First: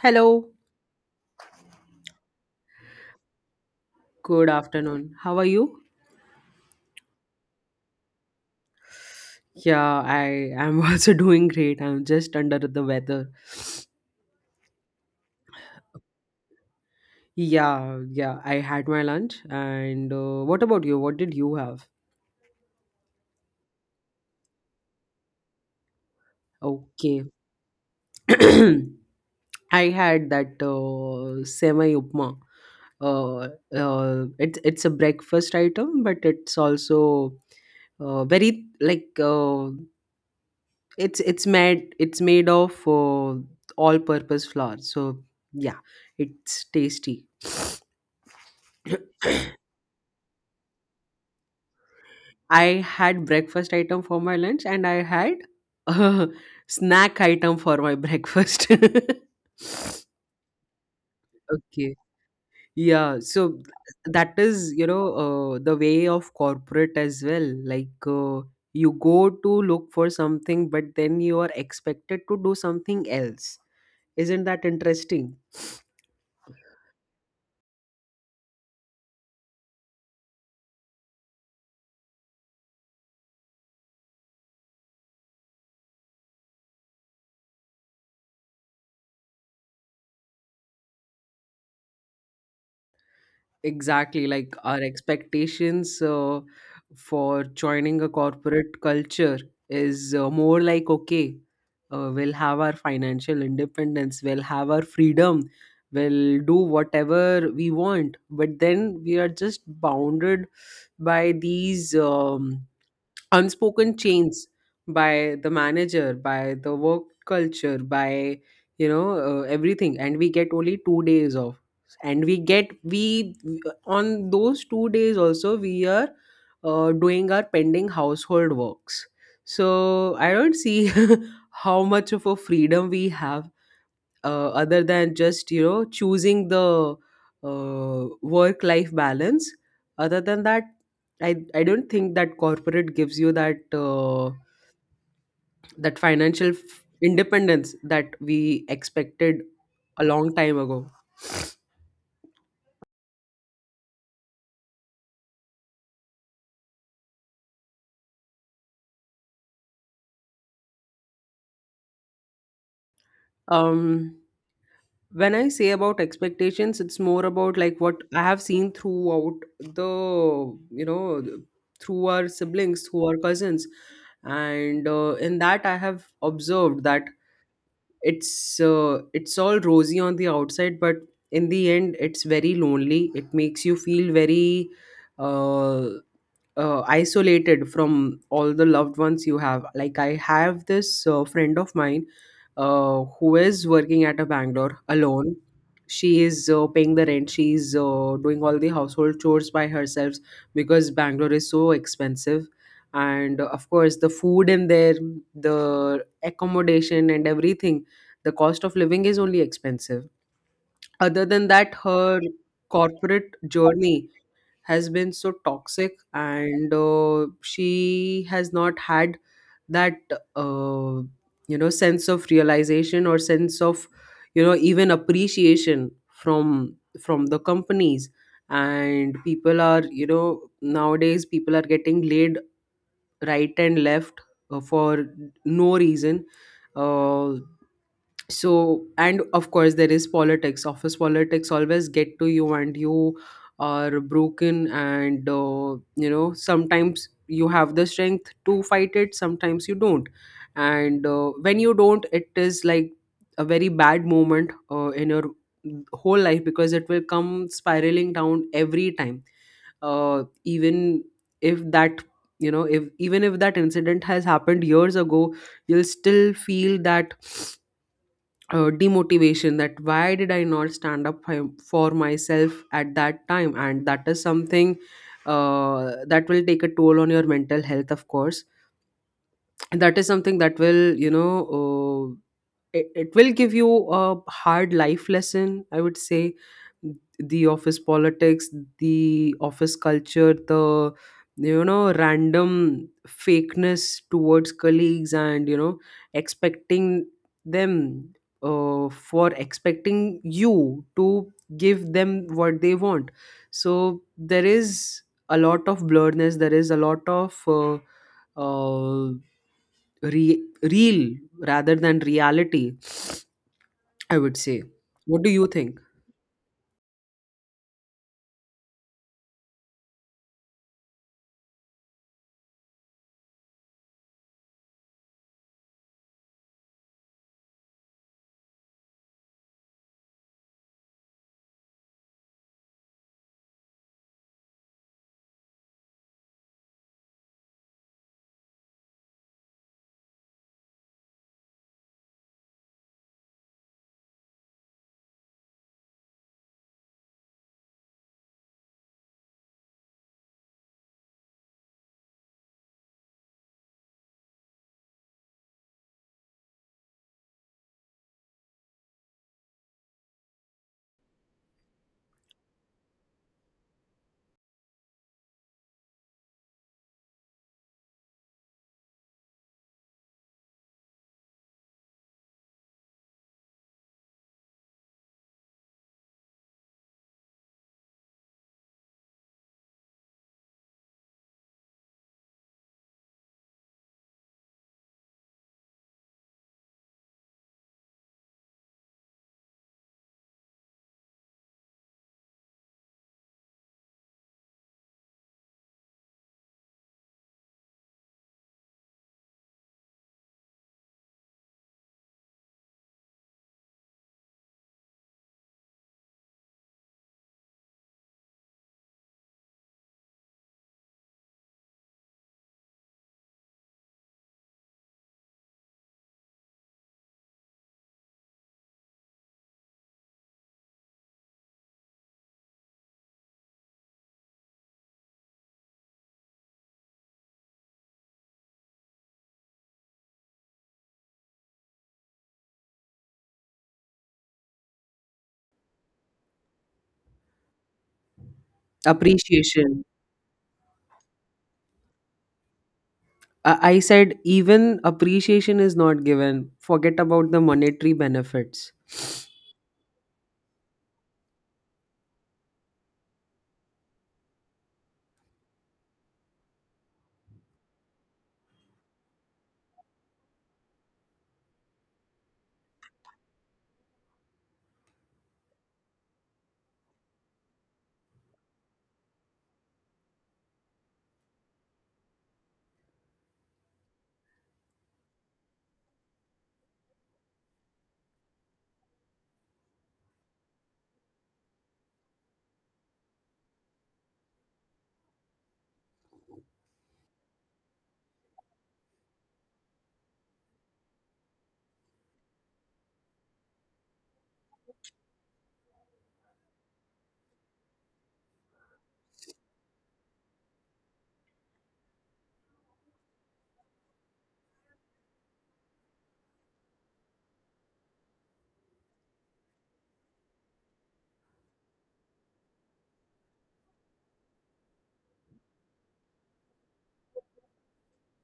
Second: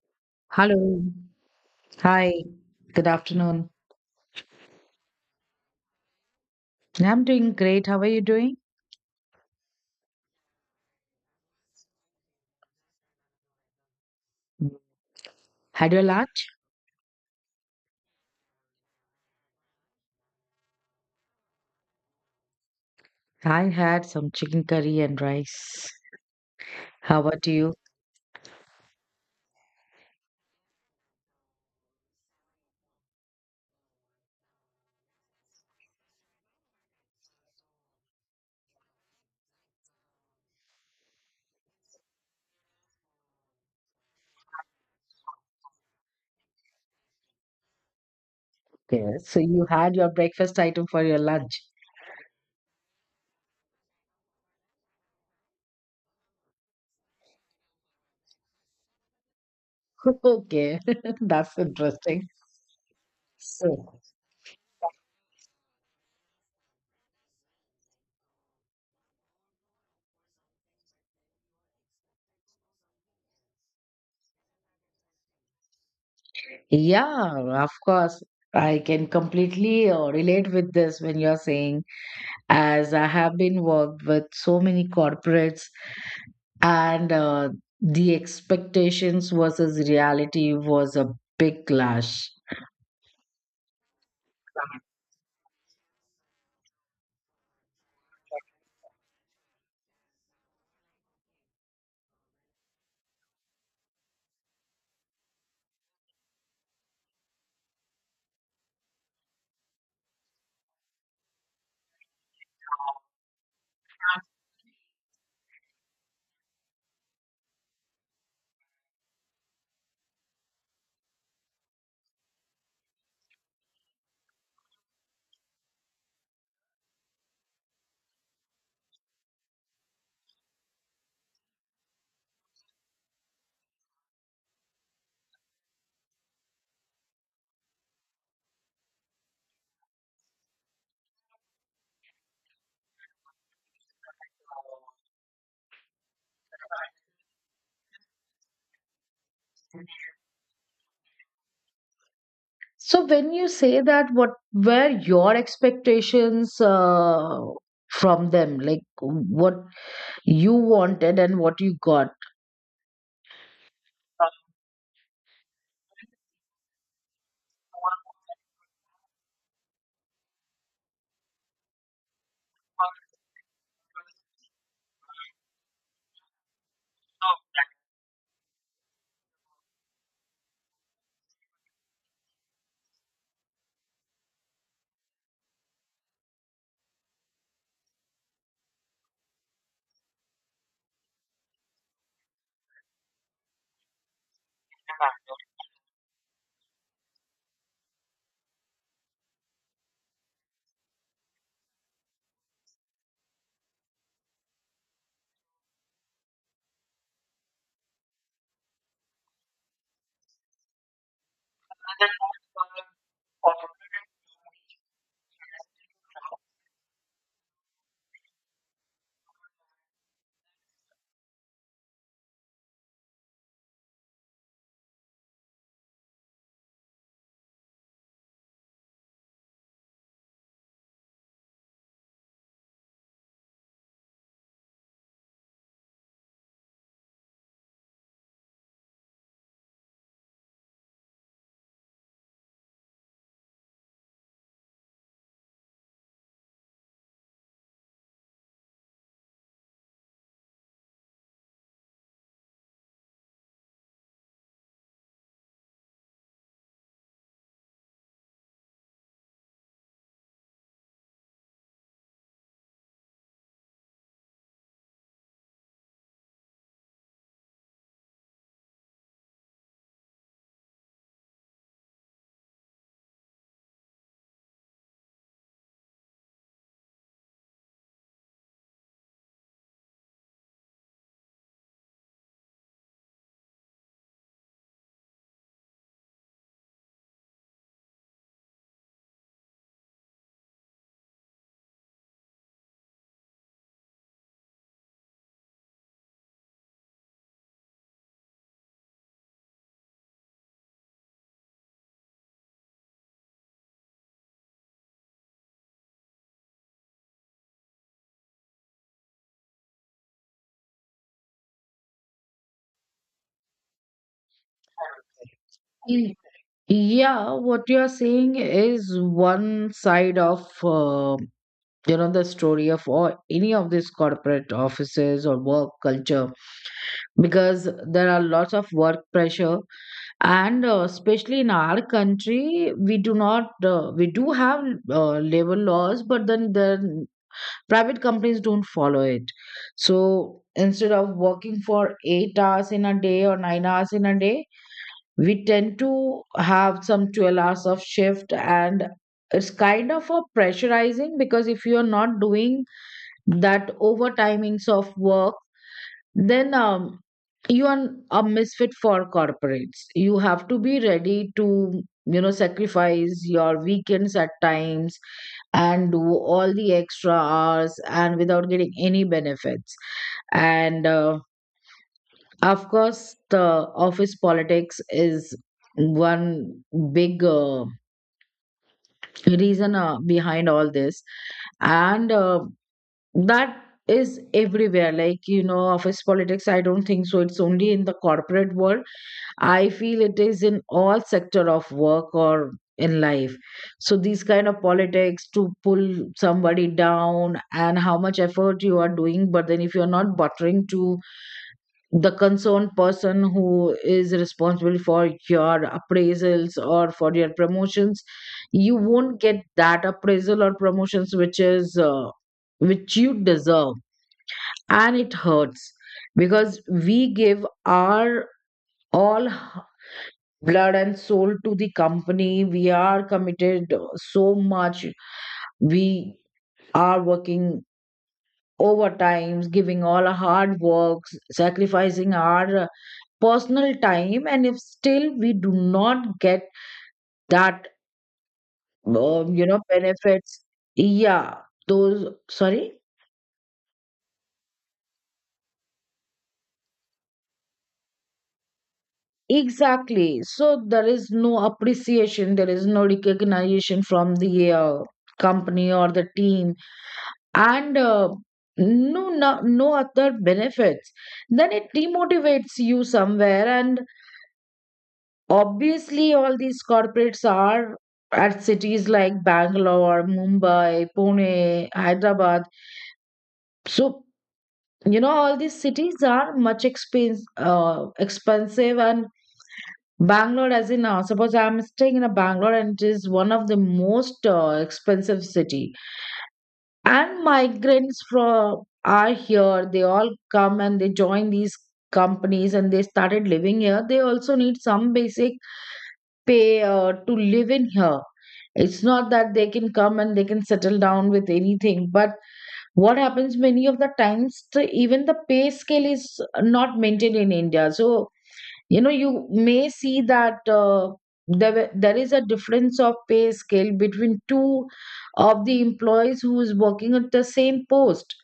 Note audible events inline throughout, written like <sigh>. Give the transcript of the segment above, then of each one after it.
Hello, Hello. Hi. Good afternoon. good afternoon. How are you? I'm doing great. How are you doing? Yeah, I am <laughs> also doing great. I'm just under the weather. Had your lunch? Yeah, yeah, I had my lunch. And what about you? What did you have? I had some chicken curry and rice. How Okay. about you? <clears throat> I had that semi upma. Uh, it's a breakfast item, but it's also very like uh, it's made of all purpose flour. So yeah, it's tasty. Yes. So you had your breakfast item for your lunch. I had breakfast item for my lunch and I had a <laughs> snack item for my breakfast. <laughs> <laughs> Okay. <laughs> That's Okay. interesting. Yeah. So So, that is, the way of corporate as well. You go to look for something, but then you are expected to do something else. Isn't that interesting? yeah, of course. I can completely relate with this when you're saying, as I have been worked with so many corporates, and the expectations versus reality was a big clash. Exactly, like our expectations for joining a corporate culture is more like, okay, we'll have our financial independence, we'll have our freedom, we'll do whatever we want, but then we are just bounded by these unspoken chains by the manager, by the work culture, by everything, and we get only 2 days off, and we get we on those 2 days also we are doing our pending household works. So I don't see <laughs> how much of a freedom we have, other than just, you know, choosing the work life balance. Other than that, I don't think that corporate gives you that that financial independence that we expected a long time ago. So when you say that, what were your expectations from them? Like what you wanted and what you got. Um, when I say about expectations, it's more about like what I have seen throughout the, you know th- through our siblings, through our cousins. And in that I have observed that it's all rosy on the outside, but in the end it's very lonely. It makes you feel very uh, isolated from all the loved ones you have. Like, I have this friend of mine, who is working at a Bangalore alone. She is paying the rent. She is doing all the household chores by herself because Bangalore is so expensive. And of course, the food in there, the accommodation, and everything, the cost of living is only expensive. Other than that, her corporate journey has been so toxic, and she has not had that uh, you know, sense of realization or sense of, you know, even appreciation from the companies. And people are, you know, nowadays people are getting laid right and left, for no reason. uh, so, and of course there is politics, office politics always get to you, and you are broken, and you know, sometimes you have the strength to fight it, sometimes you don't. And when you don't, it is like a very bad moment in your whole life, because it will come spiraling down every time, even if that, you know, if even if that incident has happened years ago, you'll still feel that demotivation, that why did I not stand up for myself at that time. And that is something, that will take a toll on your mental health, of course. And that is something that will, uh, it will give you a hard life lesson, I would say. The office politics, the office culture, the, you know, random fakeness towards colleagues, and, you know, expecting them, for expecting you to give them what they want. So there is a lot of blurredness, there is a lot of uh, real rather than reality, I would say. What do you think? Mm. Yeah, what you are saying is one side of the story of or any of these corporate offices or work culture, because there are lots of work pressure. And especially in our country, we do not we do have labor laws, but then the private companies don't follow it. So instead of working for 8 hours in a day or 9 hours in a day, we tend to have some 12 hours of shift. And it's kind of a pressurizing because if you are not doing that overtimings of work, then you are a misfit for corporates. You have to be ready to sacrifice your weekends at times and do all the extra hours, and without getting any benefits. And of course the office politics is one big reason behind all this. And that is everywhere. Like, you know, office politics, I don't think so it's only in the corporate world. I feel it is in all sector of work or in life. So these kind of politics to pull somebody down, and how much effort you are doing, but then if you're not buttering to the concerned person who is responsible for your appraisals or for your promotions, you won't get that appraisal or promotions, which you deserve, and it hurts, because we give our all blood and soul to the company. We are committed so much. We are working overtimes, giving all our hard works, sacrificing our personal time. And if still we do not get that, Appreciation. benefits, yeah, those, sorry. I said even appreciation is not given. Forget about the monetary benefits. Exactly. So there is no appreciation, there is no recognition from the company or the team, and no, no, no other benefits. Then it demotivates you somewhere. And obviously all these corporates are at cities like Bangalore, Mumbai, Pune, Hyderabad. So, you know, all these cities are much expensive. And Bangalore, as in suppose I'm staying in a Bangalore, and it is one of the most expensive city, and migrants from are here, they all come and they join these companies, and they started living here. They also need some basic pay to live in here. It's not that they can come and they can settle down with anything, but what happens many of the times, even the pay scale is not maintained in India. So, you know, you may see that there is a difference of pay scale between two of the employees who is working at the same post.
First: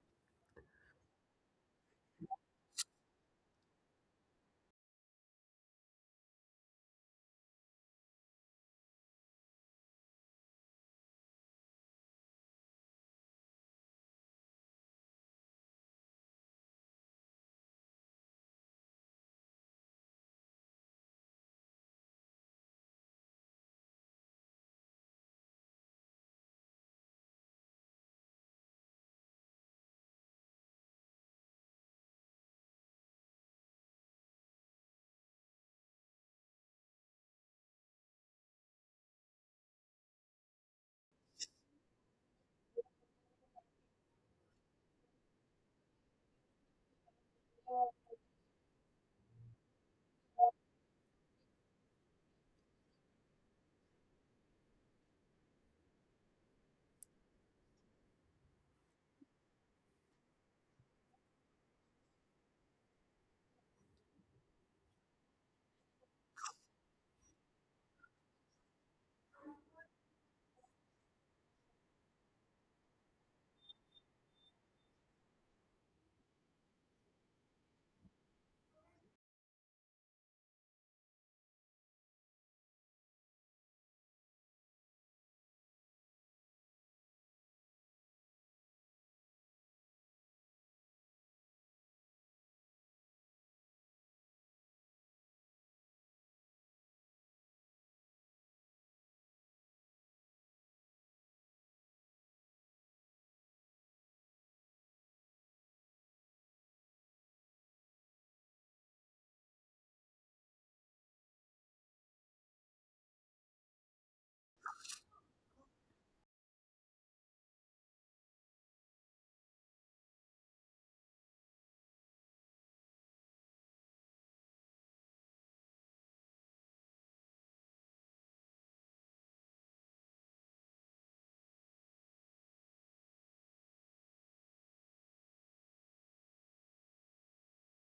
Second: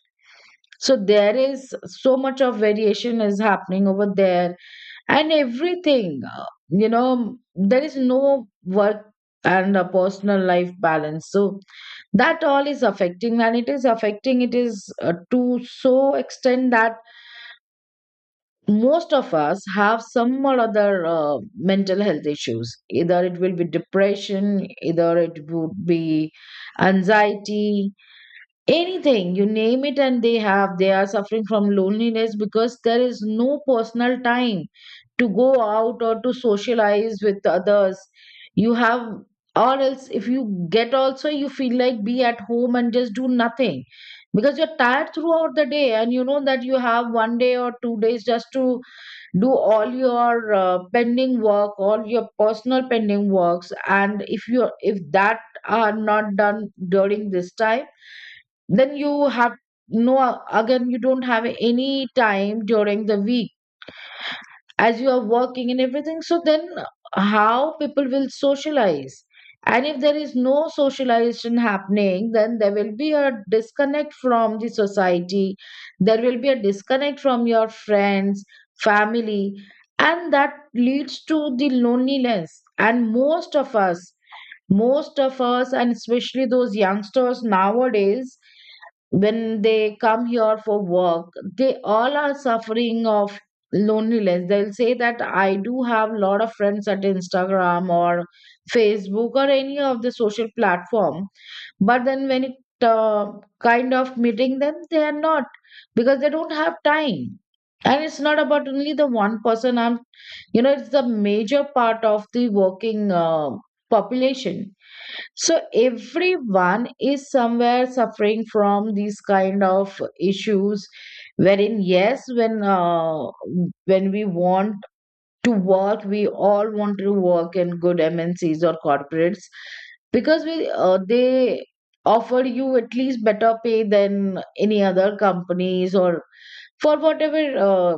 So there is so much of variation is happening over there, and everything, there is no work and a personal life balance. So that all is affecting, and it is affecting, it is to so extent that most of us have some or other mental health issues. Either it will be depression, either it would be anxiety, anything you name it. And they are suffering from loneliness because there is no personal time to go out or to socialize with others. You have, or else if you get also, you feel like be at home and just do nothing, because you're tired throughout the day. And you know that you have one day or 2 days just to do all your pending work, all your personal pending works. And if that are not done during this time, then you have no, again you don't have any time during the week, as you are working and everything. So then how people will socialize? And if there is no socialization happening, then there will be a disconnect from the society, there will be a disconnect from your friends, family. And that leads to the loneliness. And most of us, and especially those youngsters nowadays, when they come here for work, they all are suffering of loneliness. They'll say that I do have a lot of friends at Instagram or Facebook or any of the social platform. But then when it kind of meeting them, they are not, because they don't have time. And it's not about only the one person. I'm you know It's the major part of the working population. So everyone is somewhere suffering from these kind of issues, wherein yes, when we want to work, we all want to work in good MNCs or corporates, because we they offer you at least better pay than any other companies, or for whatever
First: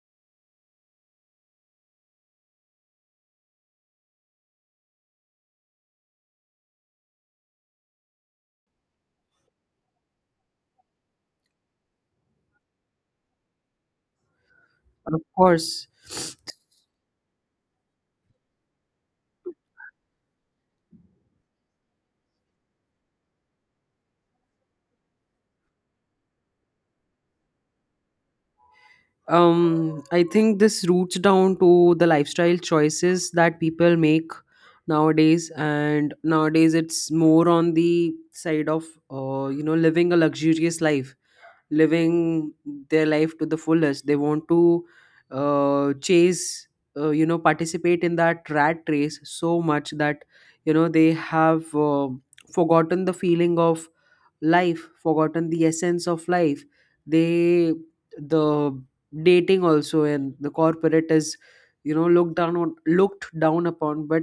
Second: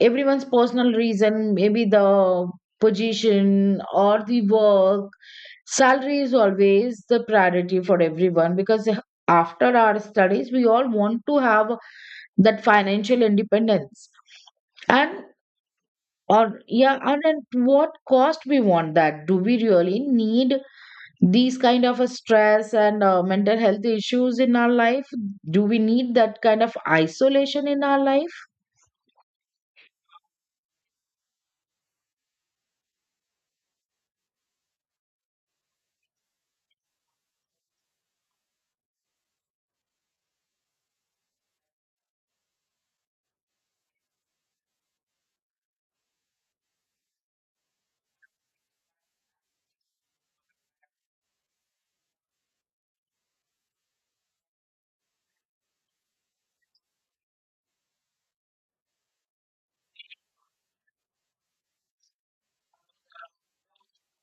everyone's personal reason, maybe the position or the work. Salary is always the priority for everyone, because after our studies, we all want to have that financial independence. And Of course. or Yeah, and at what cost we want that? Do we really need these kind of a stress and mental health issues in our life? Do we need that kind of isolation in our life? Um, I think this roots down to the lifestyle choices that people make nowadays, and nowadays it's more on the side of, you know, living a luxurious life, living their life to the fullest. They want to chase, you know, participate in that rat race so much that, you know, they have forgotten the feeling of life, forgotten the essence of life. They the dating also and the corporate is, you know, looked down upon, but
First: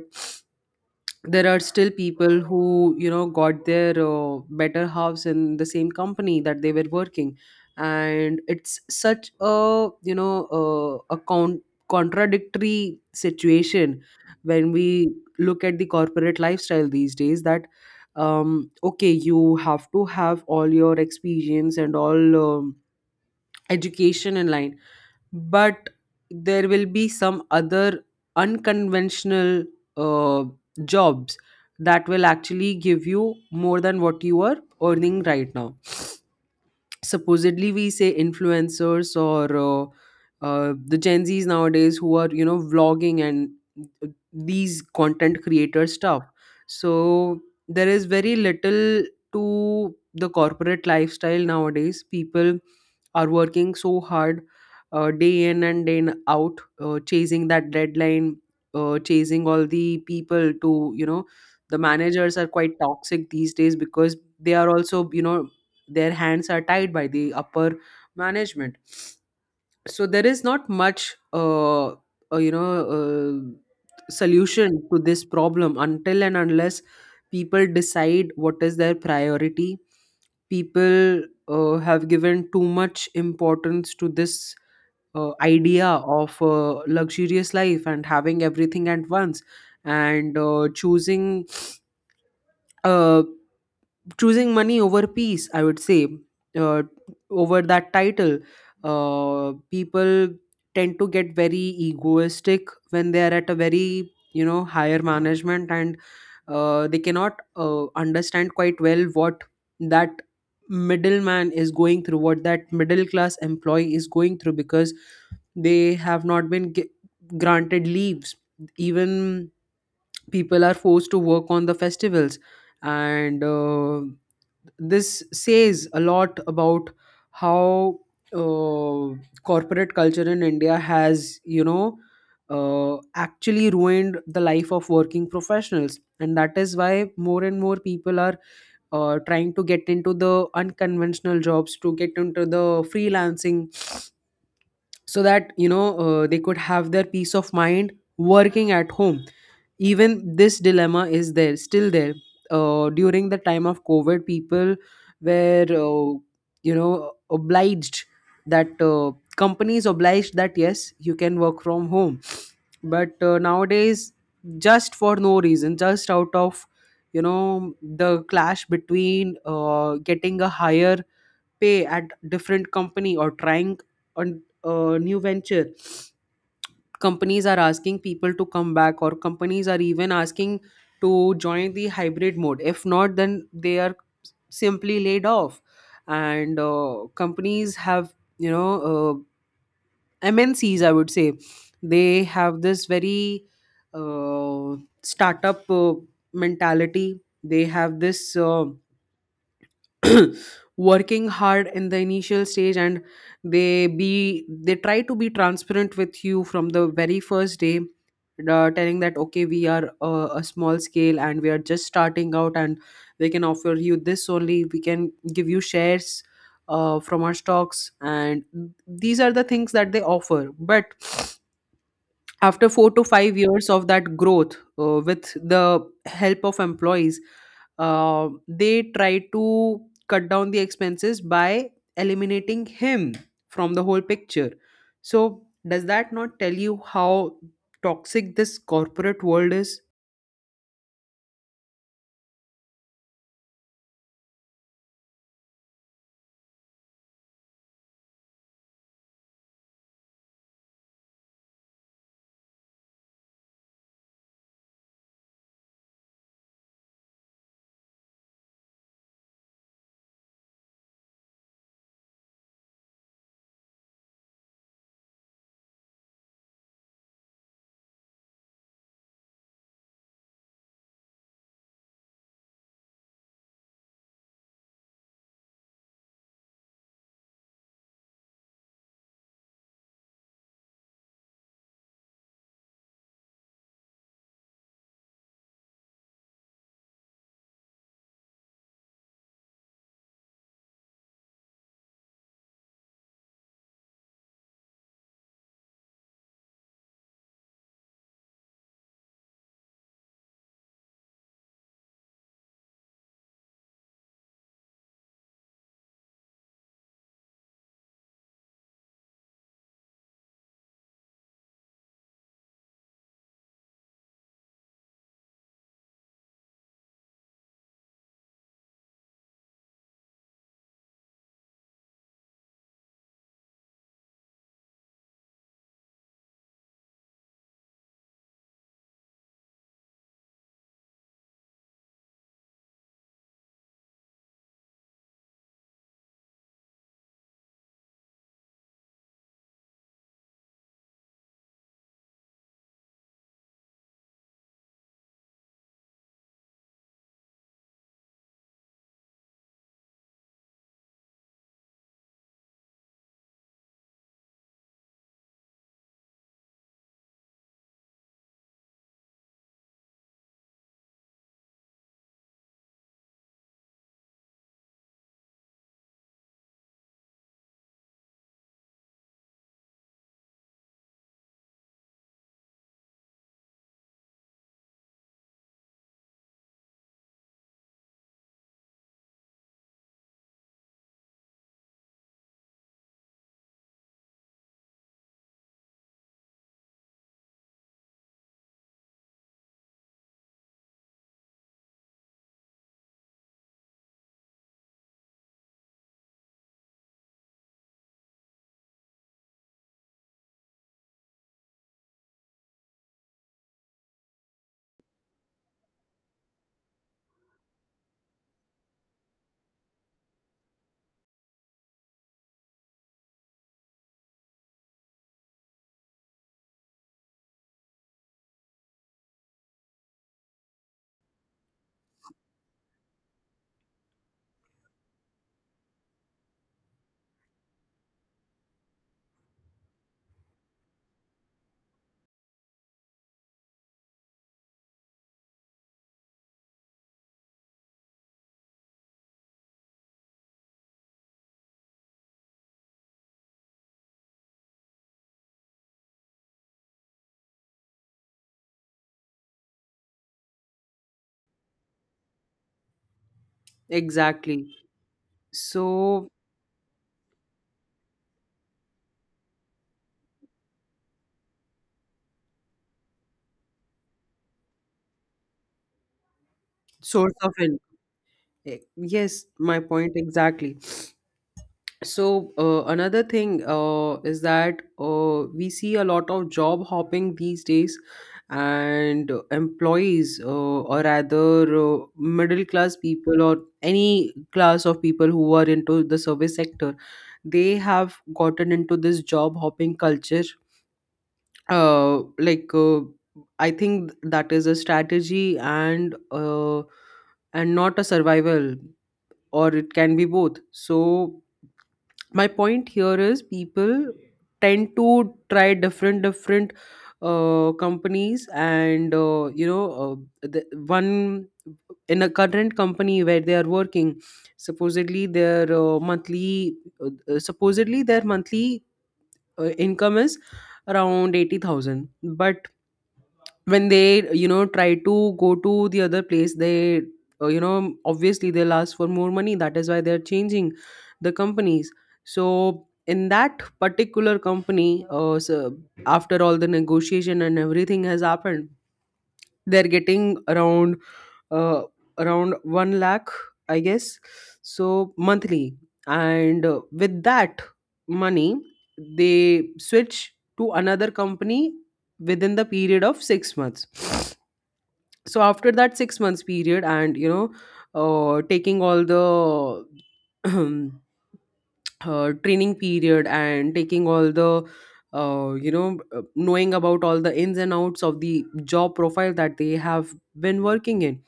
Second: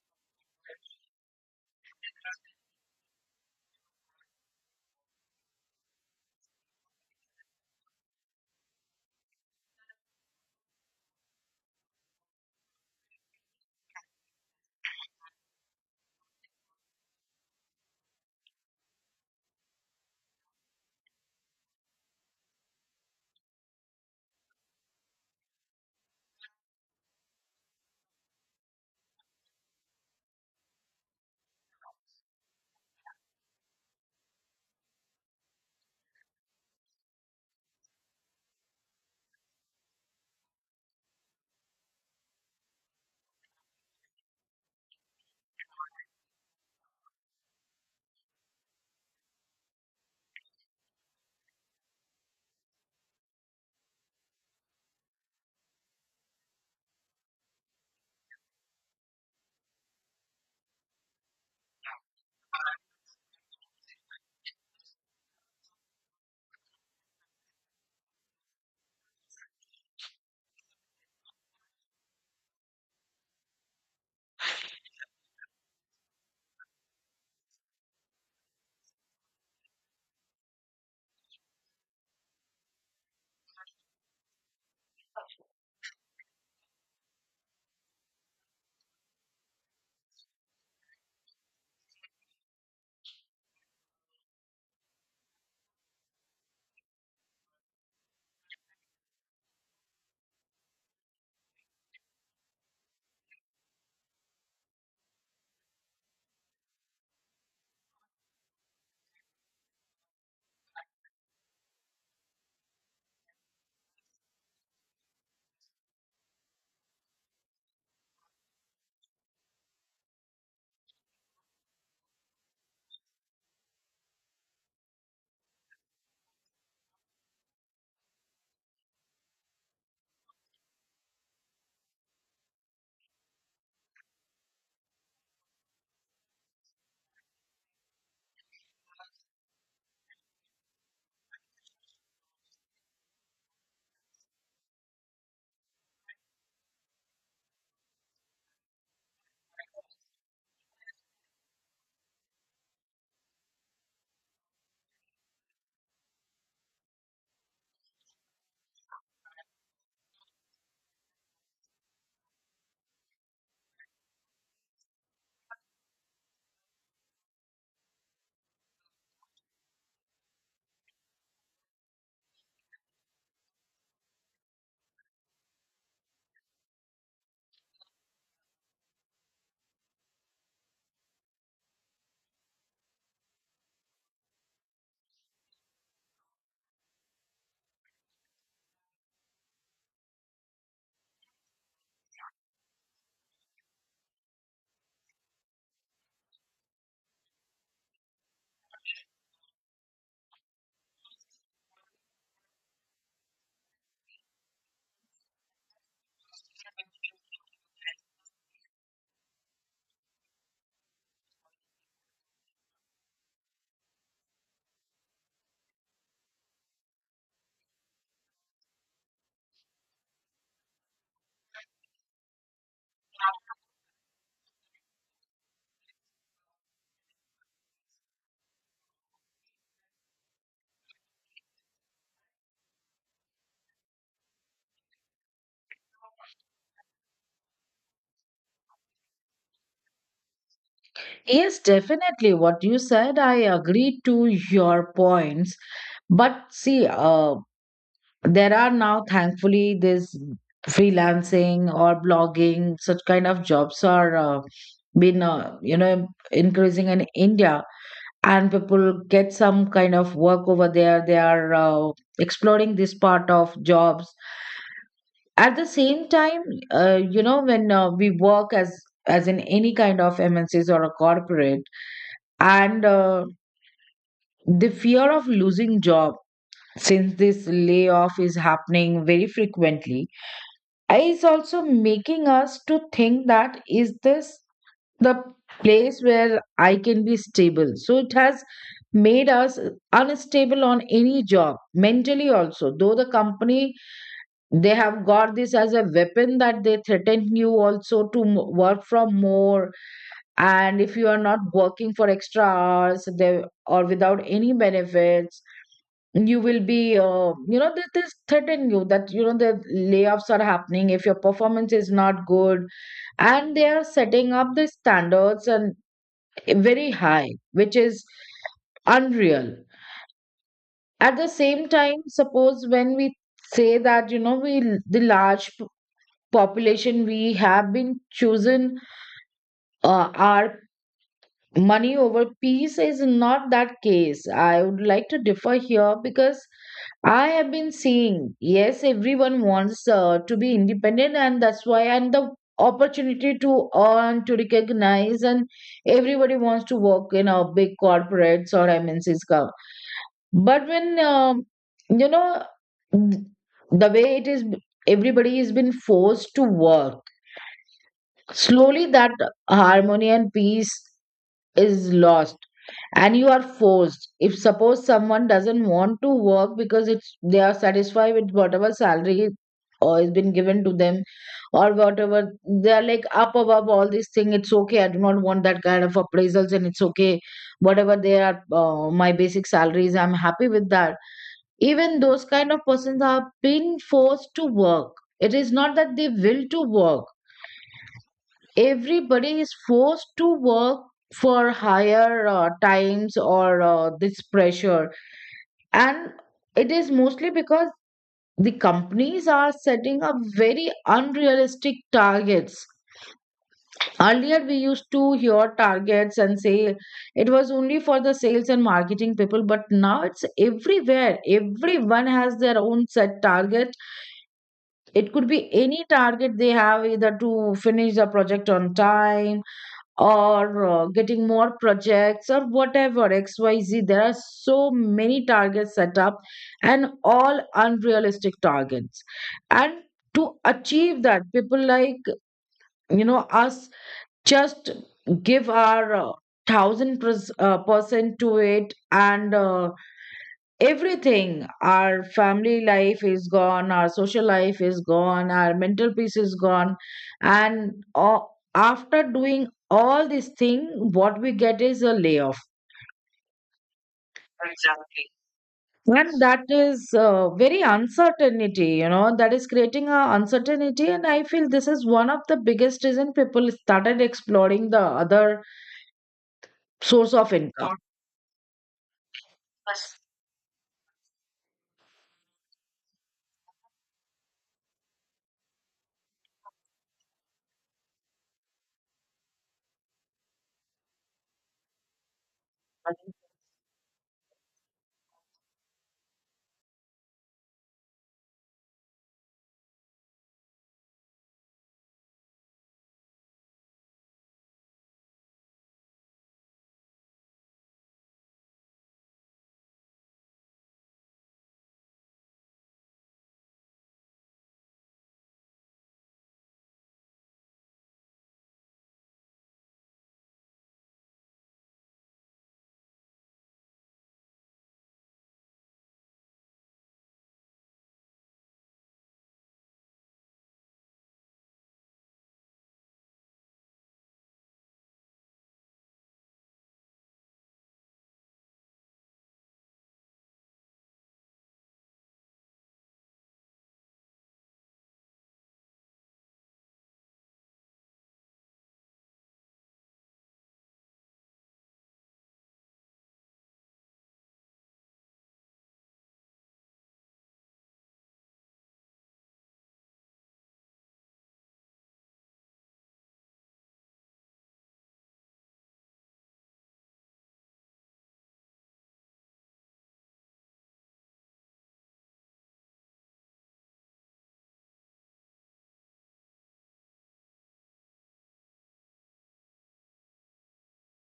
there are still people who, you know, got their better halves in the same company that they were working. And it's such a, you know, uh, a con- contradictory situation when we look at the corporate lifestyle these days. That, um, okay, you have to have all your experience and all, education in line, but there will be some other unconventional uh, jobs that will actually give you more than what you are earning right now. Supposedly we say influencers, or the Gen Zs nowadays who are, you know, vlogging and these content creator stuff. So there is very little to the corporate lifestyle nowadays. People are working so hard, day in and out, chasing that deadline, chasing all the people to, you know. The managers are quite toxic these days because they are also, you know, their hands are tied by the upper management. So there is not much solution to this problem until and unless people decide what is their priority. People have given too much importance to this idea of luxurious life and having everything at once, and choosing uh, choosing money over peace, I would say, uh, over that title. People tend to get very egoistic when they are at a very, you know, higher management. And they cannot understand quite well what that middleman is going through, what that middle class employee is going through, because they have not been granted leaves. Even people are forced to work on the festivals. And this says a lot about how uh, corporate culture in India has, you know, actually ruined the life of working professionals. And that is why more and more people are trying to get into the unconventional jobs, to get into the freelancing, so that, you know, they could have their peace of mind working at home. Even this dilemma is there still there. During the time of COVID, people were, you know, obliged, that companies obliged that yes, you can work from home. But nowadays, just for no reason, just out of, you know, the clash between, getting a higher pay at different company, or trying on a new venture, companies are asking people to come back, or companies are even asking to join the hybrid mode. If not, then they are simply laid off. And companies have, you know, MNCs I would say, they have this very uh, startup mentality. They have this <clears throat> working hard in the initial stage. And they try to be transparent with you from the very first day, telling that okay, we are a small scale and we are just starting out, and we can offer you this only, we can give you shares from our stocks, and these are the things that they offer. But after 4 to 5 years of that growth, with the help of employees, they try to cut down the expenses by eliminating him from the whole picture. So does that not tell you how toxic this corporate world is? Yes, definitely. What you said, I agree to your points. But see, there are now, thankfully, this freelancing or blogging, such kind of jobs are been, increasing in India, and people get some kind of work over there. They are exploring this part of jobs. At the same time, when we work as in any kind of MNCs or a corporate, and the fear of losing job, since this layoff is happening very frequently, is also making us to think that is this the place where I can be stable. So it has made us unstable on any job mentally also, though the company, they have got this as a weapon, that they threaten you also to work from more, and if you are not working for extra hours, they or without any benefits, you will be that is threatening you, that you know the layoffs are happening if your performance is not good, and they are setting up the standards, and very high, which is unreal. At the same time, suppose when we say that, we, the large population, we have been chosen our money over peace, is not that case. I would like to differ here, because I have been seeing, yes, everyone wants to be independent, and that's why, and the opportunity to earn, to recognize, and everybody wants to work in a big corporates or MNCs. But when, you know, th- the way it is, everybody has been forced to work, slowly that harmony and peace is lost, and you are forced, if suppose someone doesn't want to work because it's they are satisfied with whatever salary or is been given to them, or whatever they are, like up above all these thing, it's okay, I do not want that kind of appraisals, and it's okay whatever they are, my basic salaries, I'm happy with that. Even those kind of persons are being forced to work, it is not that they will to work. Everybody is forced to work for higher times or this pressure. And it is mostly because the companies are setting up very unrealistic targets. Earlier we used to hear targets and say it was only for the sales and marketing people, but now it's everywhere, everyone has their own set target. It could be any target they have, either to finish the project on time, or getting more projects, or whatever XYZ. There are so many targets set up, and all unrealistic targets. And to achieve that, people like, you know, us, just give our thousand percent to it. And everything, our family life is gone, our social life is gone, our mental peace is gone. And a- after doing all this thing, what we get is a layoff. Exactly. Exactly. So, And that is very uncertainty, you know, that is creating a uncertainty. And I feel this is one of the biggest reason people started exploring the other source source of of income. income. Yes, my point exactly. So another thing is that we see a lot of job hopping these days, and employees, or rather middle class people, or any class of people who are into the service sector, they have gotten into this job hopping culture. Uh, like uh, I think that is a strategy, and and not a survival, or it can be both. So my point here is people tend to try different companies and you know the one in a current company where they are working, supposedly their monthly supposedly their monthly income is around 80,000, but when they try to go to the other place, they obviously they'll ask for more money. That is why they're changing the companies. So in that particular company, so after all the negotiation and everything has happened, they're getting around uh, around 1 lakh, I guess, so monthly. And with that money they switch to another company within the period of 6 months. So after that 6 months period, and taking all the <clears throat> training period, and taking all the knowing about all the ins and outs of the job profile that they have been working in,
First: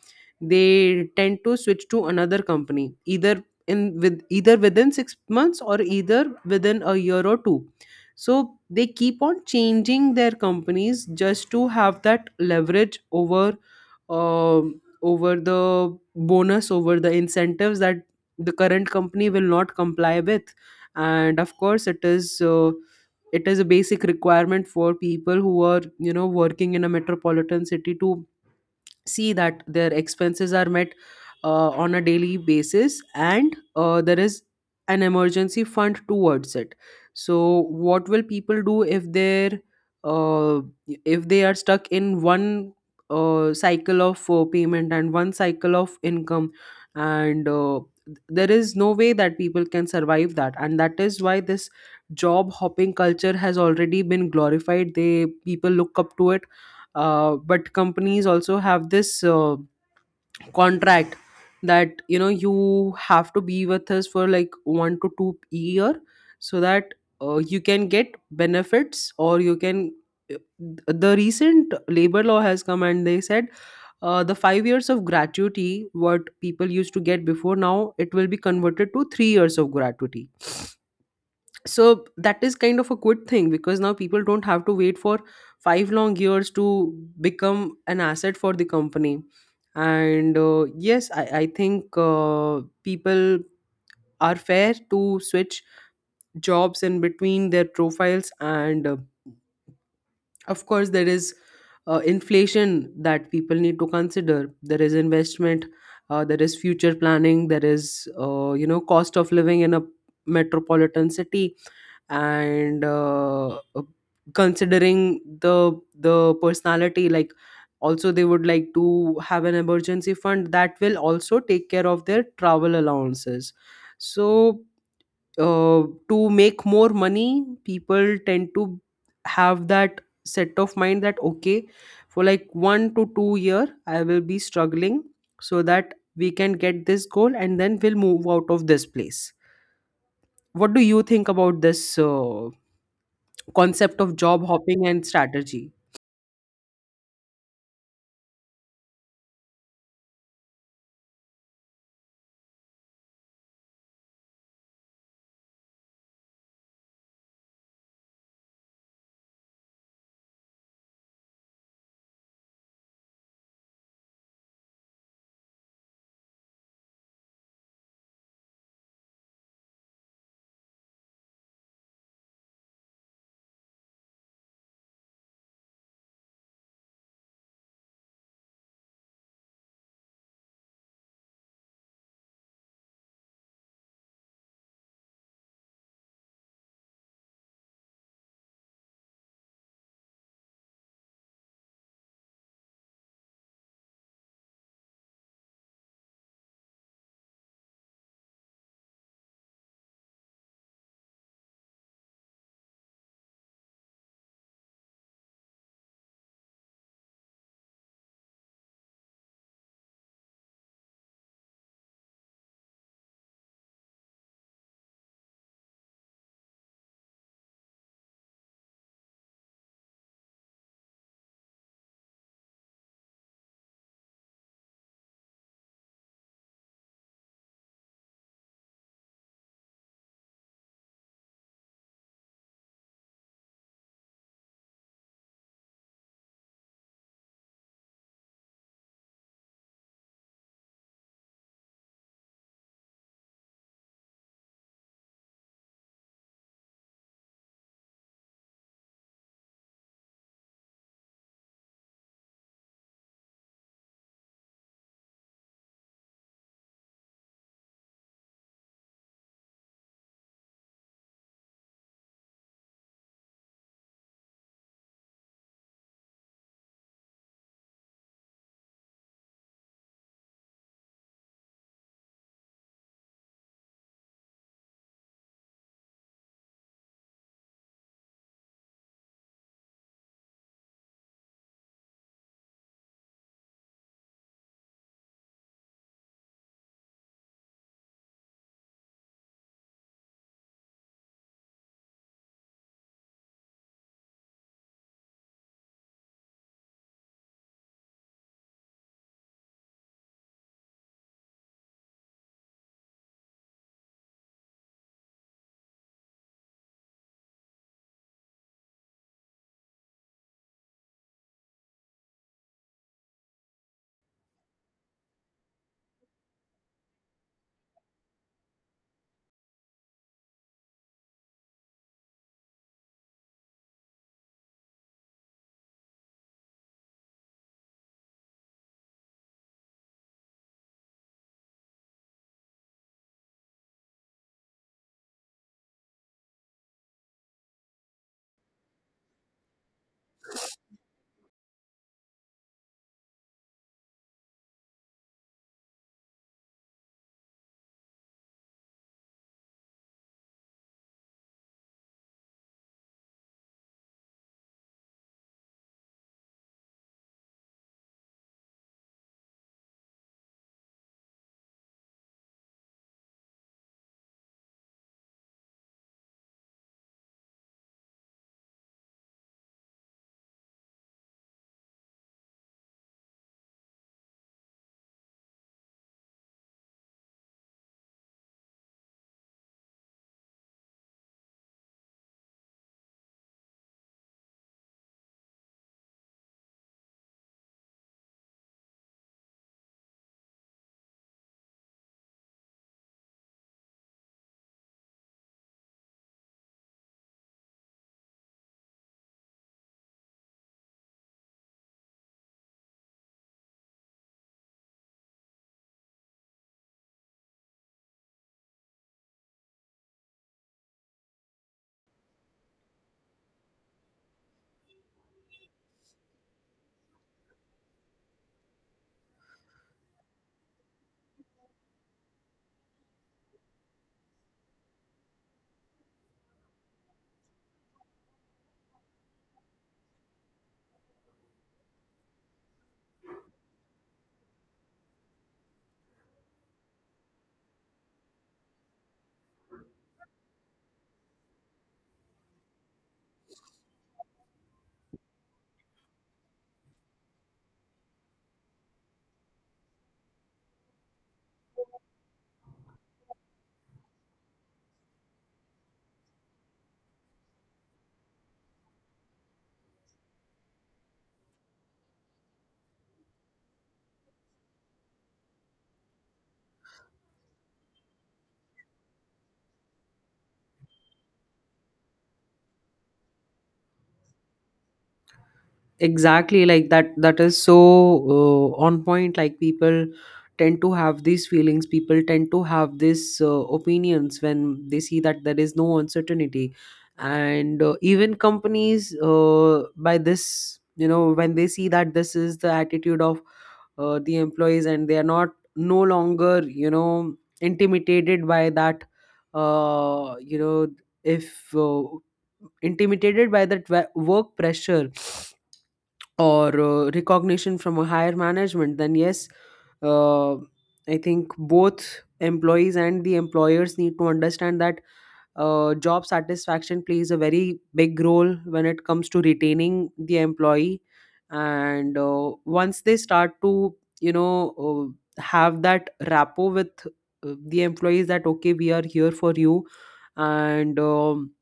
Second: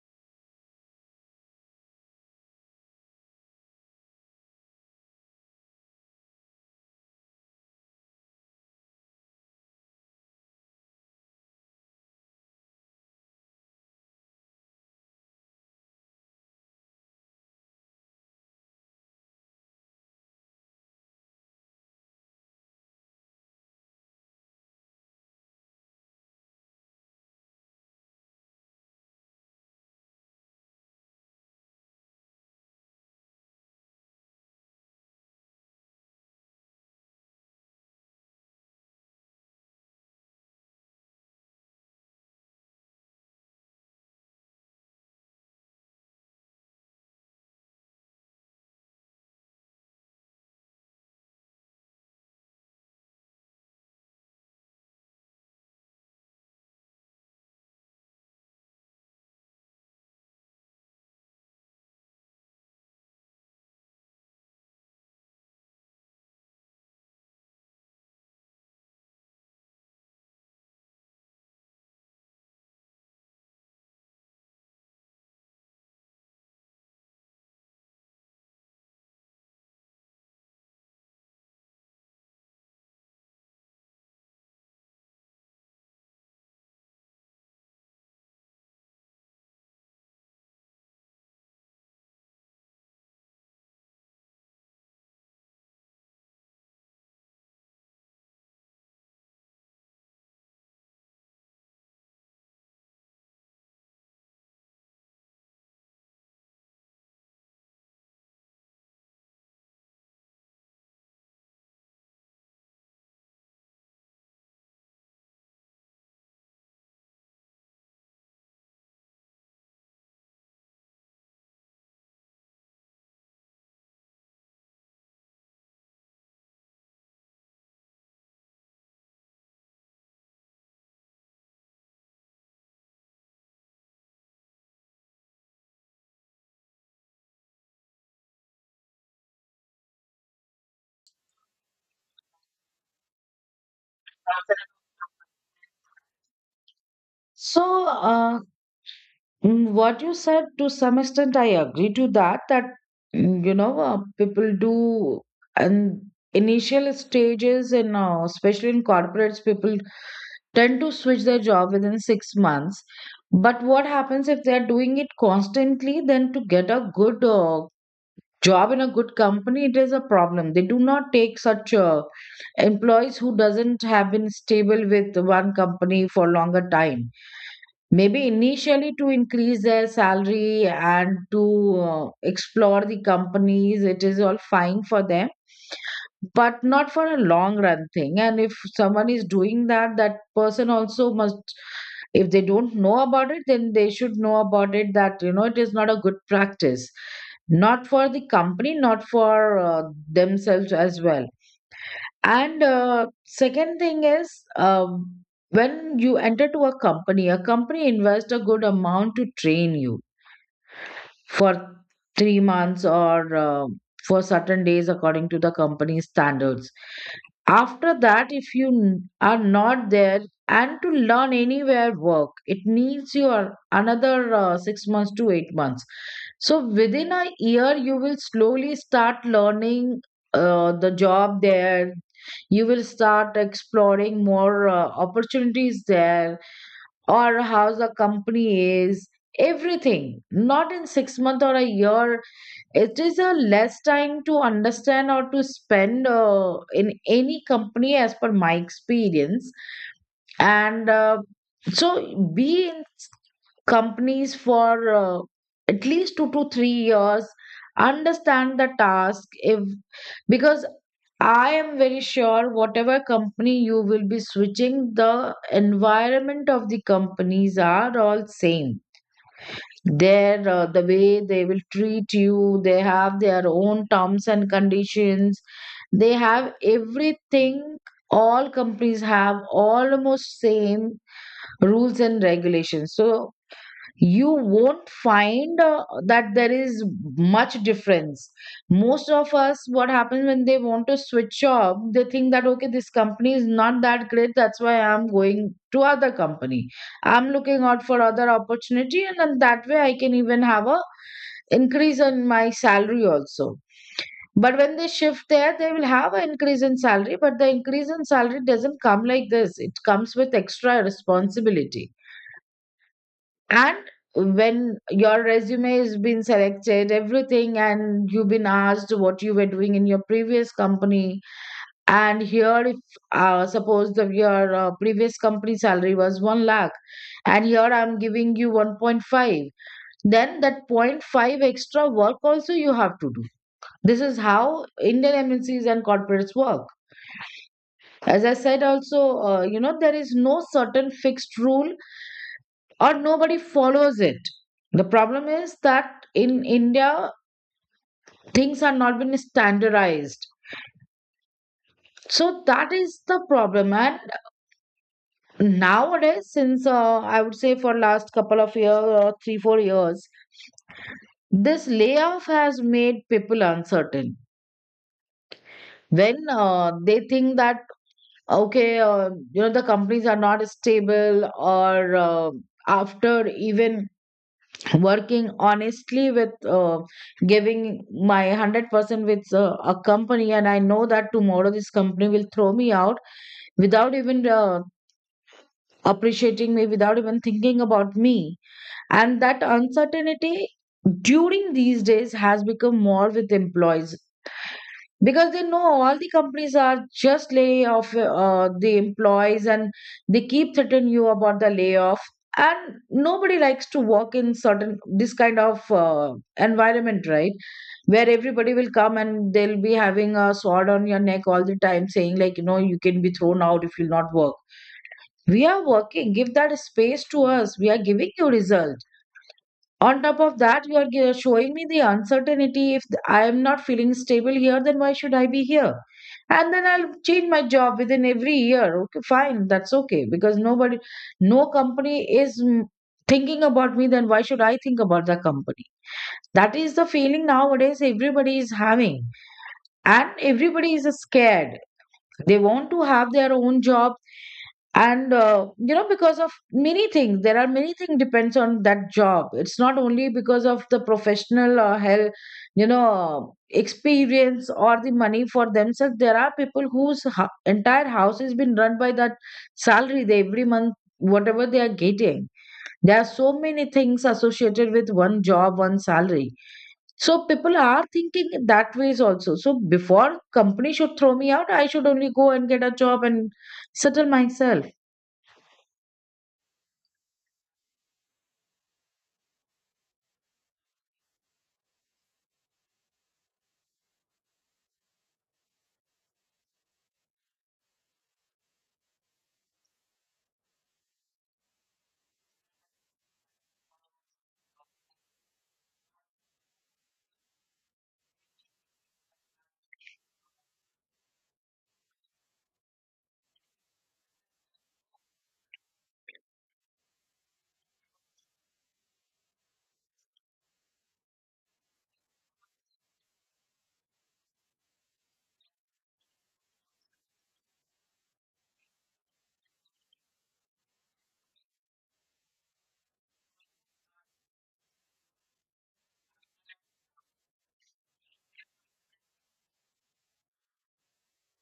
they tend to switch to another company either in with either within 6 months or either within a year or two. So they keep on changing their companies just to have that leverage over, over the bonus, over the incentives that the current company will not comply with. And of course it is a basic requirement for people who are, you know, working in a metropolitan city, to see that their expenses are met on a daily basis, and there is an emergency fund towards it. So what will people do if they're uh, if they are stuck in one cycle of payment and one cycle of income, and there is no way that people can survive that. And that is why this job hopping culture has already been glorified. They, people look up to it. But companies also have this contract that, you know, you have to be with us for like 1 to 2 year, so that you can get benefits, or you can uh, the recent labor law has come and they said the 5 years of gratuity what people used to get before, now it will be converted to 3 years of gratuity. So that is kind of a good thing, because now people don't have to wait for 5 long years to become an asset for the company. And yes, I think people are fair to switch jobs in between their profiles. And of course there is inflation that people need to consider, there is investment, there is future planning, there is, cost of living in a metropolitan city. And considering the personality, like, also they would like to have an emergency fund that will also take care of their travel allowances. So uh, to make more money people tend to have that set of mind that, okay, for like 1 to 2 year I will be struggling, so that we can get this goal and then we'll move out of this place. What do you think about this concept of job hopping and strategy? So, what you said, to some extent, I agree to that, that, people do, and initial stages in, especially in corporates, people tend to switch their job within 6 months. But what happens if they're doing it constantly, then to get a good, job in a good company, it is a problem. They do not take such, employees who doesn't have been stable with one company for longer time. Maybe initially to increase their salary and to explore the companies, it is all fine for them, but not for a long run thing. And if someone is doing that, that person also must, if they don't know about it, then they should know about it that, you know, it is not a good practice, not for the company, not for themselves as well. And second thing is when you enter to a company invests a good amount to train you for three months or for certain days according to the company's standards. After that, if you are not there and to learn anywhere work, it needs your another six months to eight months. So within a year, you will slowly start learning the job there. You will start exploring more opportunities there, or how the company is, everything not in 6 months or a year. It is a less time to understand or to spend in any company as per my experience. And so be in companies for at least two to three years, understand the task, if, because I am very sure whatever company you will be switching, the environment of the companies are all same. Their, the way they will treat you, they have their own terms and conditions, they have everything. All companies have almost same rules and regulations, so you won't find that there is much difference. Most of us, what happens when they want to switch off, they think that, okay, this company is not that great, that's why I'm going to other company, I'm looking out for other opportunity, and then that way I can even have a increase in my salary also. But when they shift there, they will have an increase in salary, but the increase in salary doesn't come like this, it comes with extra responsibility. And when your resume has been selected, everything, and you've been asked what you were doing in your previous company, and here, if suppose the your previous company salary was 1 lakh, and here I'm giving you 1.5, then that 0. 0.5 extra work also you have to do. This is how Indian MNCs and corporates work. As I said, also, you know, there is no certain fixed rule or nobody follows it. The problem is that in India, things are not been standardized. So that is the problem. And nowadays, since I would say for last couple of years or three, four years, this layoff has made people uncertain. When they think that, okay, you know, the companies are not stable, or after even working honestly with giving my 100% with a company, and I know that tomorrow this company will throw me out without even appreciating me, without even thinking about me, and that uncertainty during these days has become more with employees, because they know all the companies are just laying off the employees, and they keep threatening you about the layoff, and nobody likes to work in certain this kind of environment, right? Where everybody will come and they'll be having a sword on your neck all the time, saying like, you know, you can be thrown out if you'll not work. We are working, give that space to us, we are giving you results. On top of that, you are showing me the uncertainty. If I am not feeling stable here, then why should I be here? And then I'll change my job within every year. Okay, fine, that's okay, because nobody, no company is thinking about me, then why should I think about the company? That is the feeling nowadays everybody is having, and everybody is scared, they want to have their own job. And you know, because of many things, there are many things depends on that job. It's not only because of the professional or hell, you know, experience, or the money for themselves. There are people whose entire house has been run by that salary they every month whatever they are getting. There are so many things associated with one job, one salary. So people are thinking in that ways also, so before company should throw me out, I should only go and get a job and settle myself. Exactly, like that, that is so on point. Like, people tend to have these feelings, people tend to have these opinions when they see that there is no uncertainty. And even companies, by this, you know, when they see that this is the attitude of the employees, and they are not no longer, you know, intimidated by that, you know if intimidated by that work pressure, or recognition from a higher management, then yes, uh, I think both employees and the employers need to understand that job satisfaction plays a very big role when it comes to retaining the employee. And once they start to, you know, have that rapport with the employees that, okay, we are here for you. And,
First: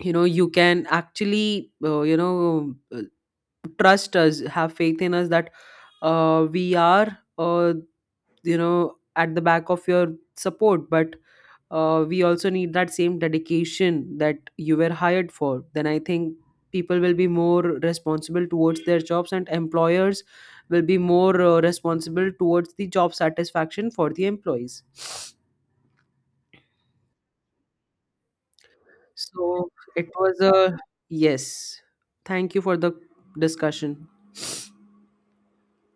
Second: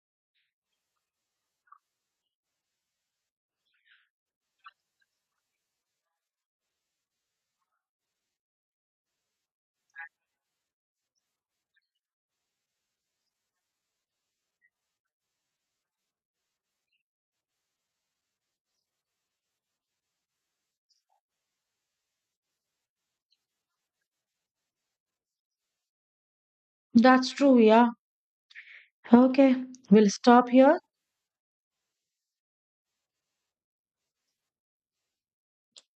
you know, you can actually, you know, trust us, have faith in us, that we are, you know, at the back of your support. But we also need that same dedication that you were hired for. Then I think people will be more responsible towards their jobs, and employers will be more responsible towards the job satisfaction for the employees. That's true, yeah. Okay, So it we'll was stop a, here. yes, thank you for the discussion.